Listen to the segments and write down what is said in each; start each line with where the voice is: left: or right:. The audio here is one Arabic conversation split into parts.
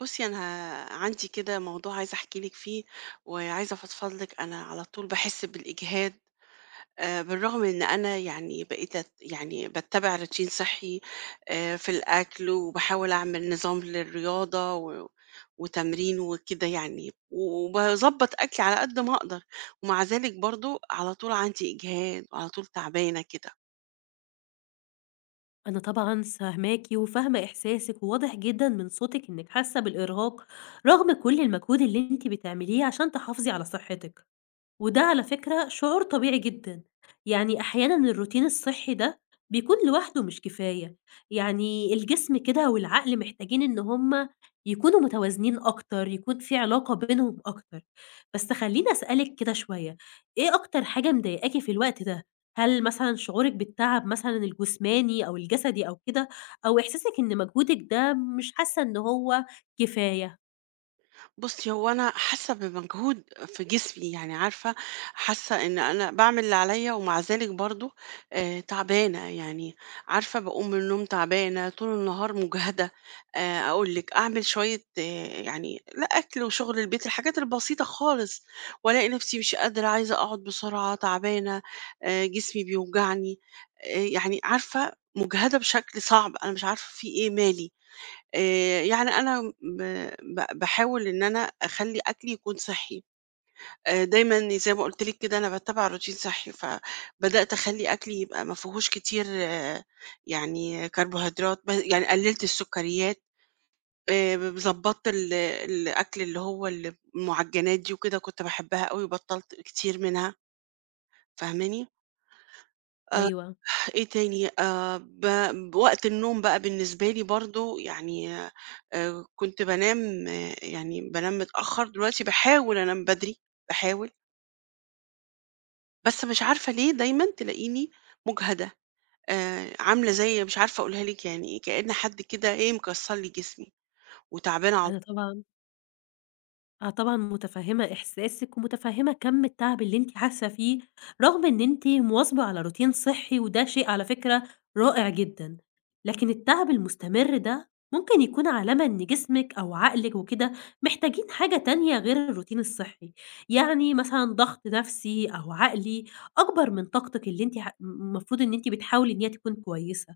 right: بُصّي، أنا عندي كده موضوع عايزة أحكي لِك فيه، وعايزة أفضفض لِك، أنا على طول باحس بالإجهاد، بالرغم إن أنا يعني بقيت يعني باتّبع روتين صحّي، في الأكل وباحاول أعمل نظام للرياضة وتمرين وكده يعني، وباضبّط أكلي على قد ما أقدر، ومع ذلك برضه على طول عندي إجهاد، وعلى طول تعبانة كده.
left: أنا طبعًا فاهماكِ وفاهمة إحساسِك، وواضح جدًا من صوتِك إنِّك حاسة بالإرهاق رغم كل المجهود اللي أنتِ بتعمليه عشان تحافظي على صحتِك. وده على فكرة شعور طبيعي جدًا، يعني أحيانًا الروتين الصحي ده بيكون لوحده مش كفاية، يعني الجسم كده والعقل محتاجين إن هُم يكونوا متوازنين أكتر، يكون في علاقة بينهم أكتر. بس خلّيني أسألِك كده شوية، إيه أكتر حاجة مضايقاكِ في الوقت ده؟ هل مثلًا شعورِك بالتعب مثلًا الجسماني أو الجسدي أو كده، أو إحساسِك إن مجهودِك ده مش حاسة إن هو كفاية؟
right: بُصّي، هو أنا حاسة بمجهود في جسمي، يعني عارفة، حاسة إن أنا باعمل اللي عليّا ومع ذلك برضه تعبانة، يعني عارفة باقوم من النوم تعبانة، طول النهار مُجهدة. أقول لِك أعمل شوية يعني لأ، أكْل وشُغل البيت، الحاجات البسيطة خالص، وألاقي نَفْسي مش قادرة، عايزة أقعُد بسرعة، تعبانة، جسمي بيوجعني، يعني عارفة مُجهدة بشكل صعب، أنا مش عارفة في إيه، مالي؟ يعني أنا ب ب باحاول إن أنا أخلّي أكلي يكون صحّي. دايمًا زي ما قُلت لِك كده أنا باتّبع روتين صحّي، فبدأت أخلّي أكلي يبقى ما فيهوش كتير يعني كربوهيدرات، يعني قلّلت السُكّريات، ب ضبّطت الأكل اللي هو المعجّنات دي وكده كنت باحبها أوي، بطّلت كتير منها، فاهماني؟ آآ
left: أيوه،
right: إيه تاني؟ ب وقت النوم بقى بالنسبة لي برضه يعني كنت بانام يعني بانام متأخّر، دلوقتي باحاول أنام بدري، باحاول، بس مش عارفة ليه دايمًا تلاقيني مُجهدة. عاملة زي مش عارفة أقولها لِك يعني إيه، كأن حد كده إيه مكسّر لي جسمي وتعبانة على.
left: أنا طبعًا متفهّمة إحساسِك، ومتفهّمة كَم التعب اللي أنتِ حاسة فيه، رغم إن أنتِ مواظبة على روتين صحّي، وده شيء على فكرة رائع جدًا. لكن التعب المستمر ده ممكن يكون علامة إن جسمِك أو عقلِك وكده محتاجين حاجة تانية غير الروتين الصحّي، يعني مثلًا ضغط نفسي أو عقلي أكبر من طاقتِك اللي أنتِ ح م المفروض إن أنتِ بتحاولي إن هي تكون كويسة.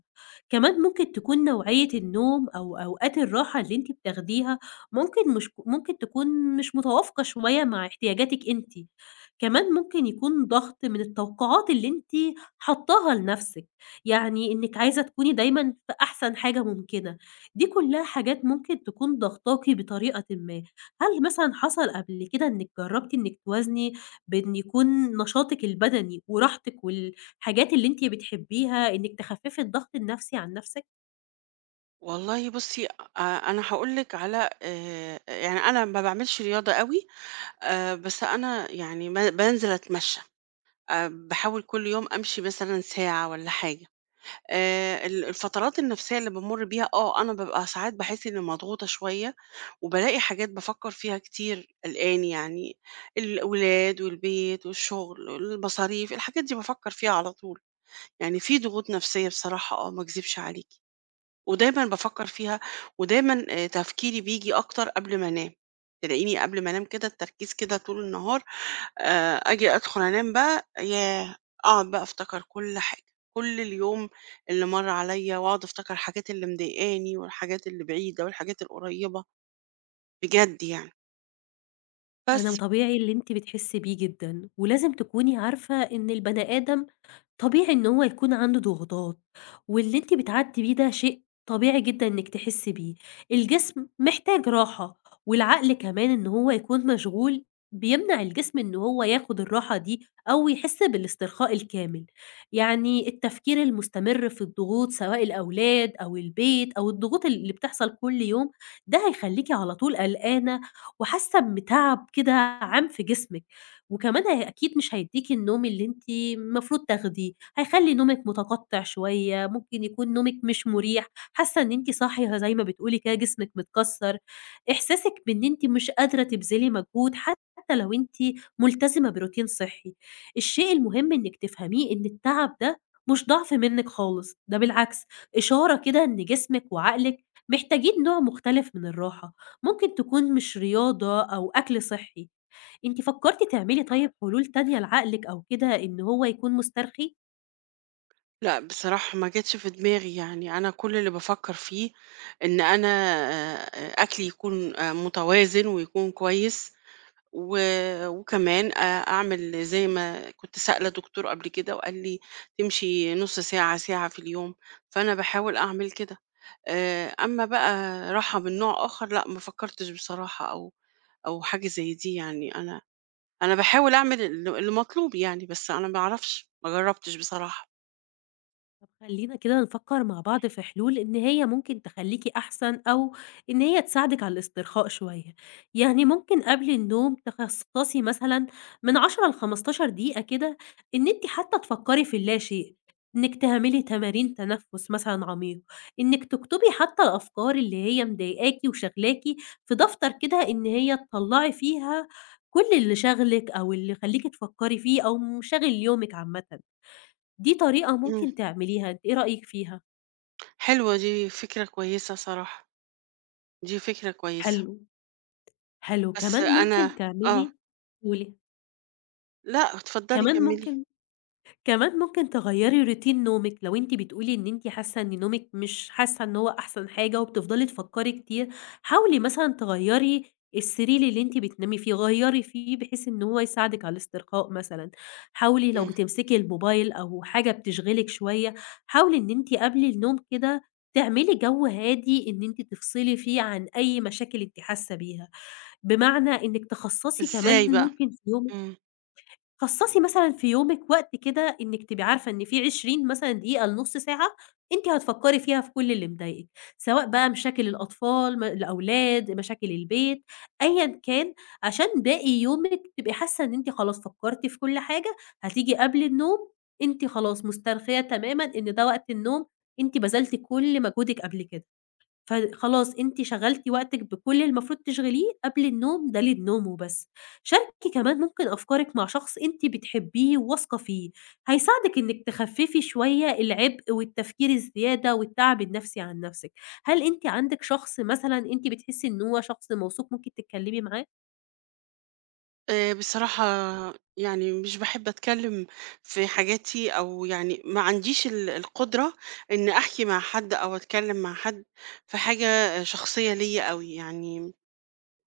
left: كمان ممكن تكون نوعية النوم أو أوقات الراحة اللي أنتِ بتاخديها ممكن مش ممكن تكون مش متوافقة شوية مع احتياجاتِك أنتِ، كمان ممكن يكون ضغط من التوقعات اللي أنتِ حاطاها لنفسِك، يعني إنِّك عايزة تكوني دايمًا في أحسن حاجة ممكنة، دي كلها حاجات ممكن تكون ضاغطاكِ بطريقةٍ ما. هل مثلًا حصل قبل كده إنِّك جرّبتِ إنِّك توازني بين يكون نشاطِك البدني وراحتِك والحاجات اللي أنتِ بتحبيها، إنِّك تخفّفي الضغط النفسي عن نفسِك؟
right: والله بُصّي، أنا هاقول لِك على، يعني أنا ما باعملش رياضة أوي، بس أنا يعني بانزل أتمشّى. باحاول كل يوم أمشي مثلًا ساعة والّا حاجة. ال الفترات النفسية اللي بامُر بيها أنا بابقى ساعات باحس إنّي مضغوطة شوية، وبالاقي حاجات بافكّر فيها كتير قلقاني يعني، الأولاد والبيت والشغل والمصاريف، الحاجات دي بافكّر فيها على طول. يعني في ضغوط نفسية بصراحة ما اكذبش عليكِ. ودايمًا بافكّر فيها، ودايمًا تفكيري بييجي أكتر قبل ما أنام، تلاقيني قبل ما أنام كده التركيز كده طول النهار، آجي أدخل أنام بقى، ياه! أقعد بقى أفتكر كل حاجة، كل اليوم اللي مَر عليَّ، وأقعد أفتكر الحاجات اللي مضايقاني، والحاجات اللي بعيدة، والحاجات القريبة، بجد يعني.
left: أنا
right: بس،
left: طبيعي اللي أنتِ بتحسّي بيه جدًا، ولازم تكوني عارفة إن البني آدم طبيعي إن هو يكون عنده ضغوطات، واللي أنتِ بتعدّي بيه ده شيء طبيعي جدًا إنِّك تحسّي بيه، الجسم محتاج راحة، والعقل كمان إن هو يكون مشغول بيمنع الجسم إن هو ياخد الراحة دي أو يحس بالاسترخاء الكامل، يعني التفكير المستمر في الضغوط سواء الأولاد أو البيت أو الضغوط اللي بتحصل كل يوم، ده هيخلّيكِ على طول قلقانة وحاسة بتعب كده عام في جسمِك، وكمان هي أكيد مش هيدّيكِ النوم اللي أنتِ المفروض تاخديه، هيخلّي نومِك متقطّع شوية، ممكن يكون نومِك مش مُريح، حاسة إن أنتِ صاحية زي ما بتقولي كده جسمِك متكسّر، إحساسِك بإن أنتِ مش قادرة تبذلي مجهود حتى لو أنتِ ملتزمة بروتين صحّي. الشيء المهم إنِّك تفهميه إن التعب ده مش ضعف منِّك خالص، ده بالعكس إشارة كده إن جسمِك وعقلِك محتاجين نوع مختلف من الراحة، ممكن تكون مش رياضة أو أكل صحّي، أنتِ فكرتِ تعملي طيب حلول تانية لعقلِك أو كده إن هو يكون مسترخي؟
right: لأ بصراحة ما جاتش في دماغي يعني، أنا كل اللي بافكّر فيه إن أنا أكلي يكون متوازن ويكون كويس، و وكمان أعمل زي ما كنت سائلة دكتور قبل كده وقال لي تمشي نُص ساعة، ساعة في اليوم، فأنا باحاول أعمل كده. أمّا بقى راحة من نوع آخر، لأ، ما فكّرتش بصراحة، أو حاجة زي دي يعني، أنا باحاول أعمل المطلوب يعني، بس أنا ما أعرفش، ما جرّبتش بصراحة.
left: طب خلّينا كده نفكّر مع بعض في حلول إن هي ممكن تخلّيكِ أحسن أو إن هي تساعدِك على الاسترخاء شوية، يعني ممكن قبل النوم تخصّصي مثلًا من 10 ل15 دقيقة كده إن أنتِ حتى تفكّري في اللاشيء، إنِّك تعملي تمارين تنفُّس مثلًا عميق، إنِّك تكتبي حتى الأفكار اللي هي مضايقاكِ وشاغلاكِ في دفتر كده إن هي تطلّعي فيها كل اللي شاغلِك أو اللي يخلّيكِ تفكّري فيه أو مشاغل يومِك عامةً. دي طريقة
right: إمم.
left: ممكن تعمليها، أنتِ إيه رأيِك فيها؟
right: حلوة دي فكرة كويسة صراحة، دي فكرة كويسة.
left: حلو، حلو،
right: بس
left: كمان
right: أنا،
left: ممكن
right: آه.
left: تعملي قولي،
right: لأ، اتفضلي
left: كمان
right: كمّلي.
left: ممكن كمان ممكن تغيّري روتين نومِك، لو أنتِ بتقولي إن أنتِ حاسة إن نومِك مش حاسة إن هو أحسن حاجة وبتفضلي تفكّري كتير، حاولي مثلًا تغيّري السرير اللي أنتِ بتنامي فيه، غيّري فيه بحيث إن هو يساعدِك على الاسترخاء مثلًا. حاولي لو
right: إمم.
left: بتمسكي الموبايل أو حاجة بتشغلِك شوية، حاولي إن أنتِ قبل النوم كده تعملي جو هادي إن أنتِ تفصلي فيه عن أي مشاكل أنتِ حاسة بيها، بمعنى إنِّك تخصّصي
right: إزاي
left: كمان
right: بقى؟
left: ممكن في يومِك
right: إمم.
left: خصّصي مثلًا في يومِك وقت كده إنِّك تبقي عارفة إن في 20 مثلًا دقيقة لنُص ساعة أنتِ هتفكّري فيها في كل اللي مضايقِك، سواء بقى مشاكل الأطفال، الأولاد، مشاكل البيت، أيًا كان، عشان باقي يومِك تبقي حاسة إن أنتِ خلاص فكّرتِ في كل حاجة، هتيجي قبل النوم أنتِ خلاص مسترخية تمامًا إن ده وقت النوم، أنتِ بذلتِ كل مجهودِك قبل كده. فخلاص أنتِ شغّلتِ وقتِك بكل اللي المفروض تشغليه قبل النوم ده للنوم وبس. شاركي كمان ممكن أفكارِك مع شخص أنتِ بتحبيه وواثقة فيه، هيساعدِك إنِّك تخفّفي شوية العبء والتفكير الزيادة والتعب النفسي عن نَفْسِك. هل أنتِ عندِك شخص مثلًا أنتِ بتحسّي إن هو شخص موثوق ممكن تتكلّمي معاه؟
right: بصراحة يعني مش باحب أتكلم في حاجاتي، أو يعني ما عنديش القدرة إن أحكي مع حد أو أتكلم مع حد في حاجة شخصية ليّا أوي، يعني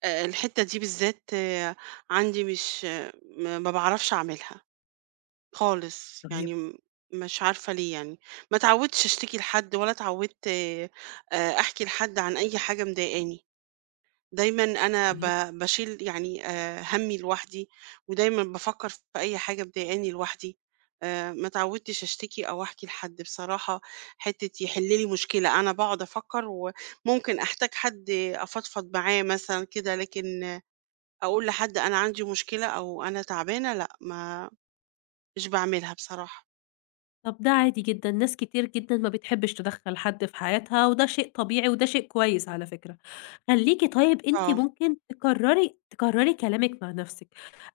right: الحتّة دي بالذات عندي مش، ما باعرفش أعملها خالص، يعني
left: طيب،
right: مش عارفة ليه يعني، ما اتعودتش أشتكي لحد ولا اتعودت أحكي لحد عن أي حاجة مضايقاني. دايمًا أنا
left: طيب.
right: باشيل يعني هَمّي لوحدي، ودايمًا بافكّر في أي حاجة مضايقاني لوحدي، ما اتعودتش أشتكي أو أحكي لحد بصراحة حتّة يحل لي مشكلة، أنا باقعد أفكّر وممكن أحتاج حد أفضفض معاه مثلًا كده، لكن أقول لحد أنا عندي مشكلة أو أنا تعبانة، لأ، ما مش باعملها بصراحة.
left: طب ده عادي جدًا، ناس كتير جدًا ما بتحبش تدخّل حد في حياتها، وده شيء طبيعي وده شيء كويس على فكرة. خلّيكِ طيب أنتِ
right: آه،
left: ممكن تكرّري كلامِك مع نَفْسِك،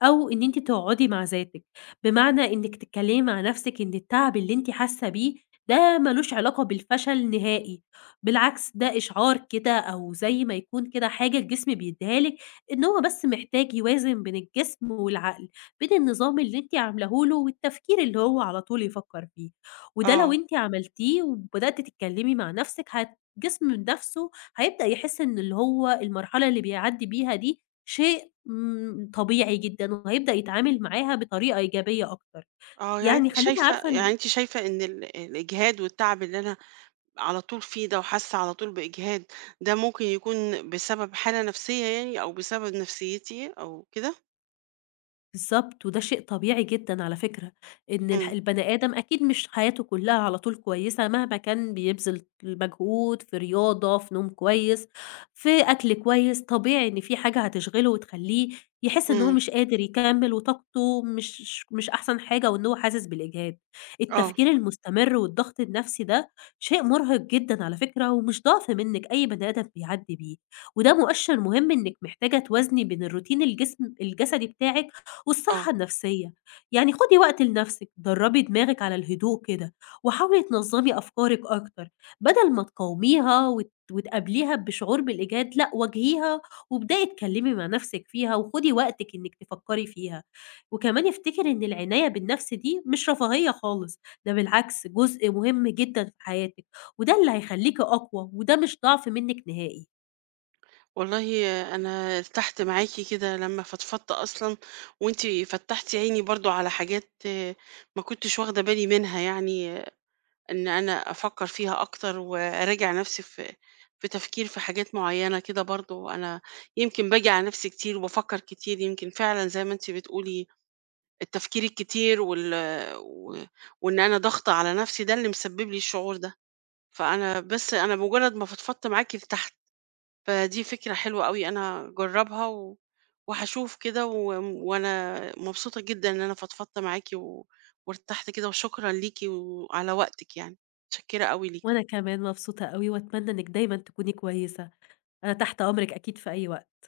left: أو إن أنتِ تقعدي مع ذاتِك، بمعنى إنِّك تتكلّمي مع نَفْسِك إن التعب اللي أنتِ حاسة بيه ده ما لوش علاقة بالفشل نهائي، بالعكس ده إشعار كده أو زي ما يكون كده حاجة الجسم بيدّيها لِك إن هو بس محتاج يوازن بين الجسم والعقل. بين النظام اللي أنتِ عاملاه له والتفكير اللي هو على طول يفكّر فيه، وده لو
right: آه،
left: أنتِ عملتيه وبدأتِ تتكلّمي مع نَفْسِك جسم من نَفْسه هيبدأ يحس إن اللي هو المرحلة اللي بيعدّي بيها دي شيء طبيعي جدًا وهيبدأ يتعامل معاها بطريقة إيجابية أكتر،
right: آه، يعني
left: يعني
right: أنتِ
left: خلّيكِ
right: شايفة،
left: عارفة
right: إن الإجهاد والتعب اللي أنا على طول في ده وحاسة على طول بإجهاد، ده ممكن يكون بسبب حالة نفسية يعني، أو بسبب نفسيتي أو كده؟
left: بالضبط، وده شيء طبيعي جدًا على فكرة، إن
right: إمم،
left: البني آدم أكيد مش حياته كلها على طول كويسة مهما كان بيبذل مجهود في رياضة، في نوم كويس، في أكل كويس، طبيعي إن في حاجة هتشغله وتخلّيه يحس إن هو
right: إمم،
left: مش قادر يكمّل وطاقته مش أحسن حاجة وإن هو حاسس بالإجهاد.
right: آه،
left: التفكير المستمر والضغط النفسي ده شيء مرهق جدًا على فكرة ومش ضعف منِّك، أي بني آدم بيعدّي بيه، وده مؤشر مهم إنِّك محتاجة توازني بين الروتين الجسدي بتاعِك والصحة
right: آه،
left: النفسية. يعني خُدي وقت لنَفْسِك، درّبي دماغِك على الهدوء كده، وحاولي تنظّمي أفكارِك أكتر، بدل ما تقاوميها وتقابليها بشعور بالإيجاد، لأ واجهيها وابدئي اتكلّمي مع نَفْسِك فيها وخُدي وقتِك إنِّك تفكّري فيها. وكمان افتكري إن العناية بالنَفْس دي مش رفاهية خالص، ده بالعكس جزء مهم جدًا في حياتِك، وده اللي هيخلّيكِ أقوى، وده مش ضعف منِّك نهائي.
right: والله أنا ارتحت معاكِ كده لمّا فضفضت أصلًا، وأنتِ فتّحتِ عيني برضه على حاجات ما كنتش واخدة بالي منها يعني، آه، إن أنا أفكّر فيها أكتر وأراجع نفسي في تفكير في حاجات معيّنة كده برضه، أنا يمكن باجي على نفسي كتير وبافكّر كتير، يمكن فعلًا زي ما أنتِ بتقولي التفكير الكتير وال و وإن أنا ضاغطة على نفسي ده اللي مسبب لي الشعور ده، فأنا بس أنا بمجرد ما فضفضت معاكِ ارتحت، فدي فكرة حلوة أوي أنا هاجربها وهاشوف كده وأنا مبسوطة جدًا إن أنا فضفضت معاكِ وارتحت كده، وشكرًا ليكِ وعلى وقتِك يعني، متشكرة أوي ليكِ.
left: وأنا كمان مبسوطة أوي وأتمنى إنِّك دايمًا تكوني كويسة. أنا تحت أمرِك أكيد في أي وقت.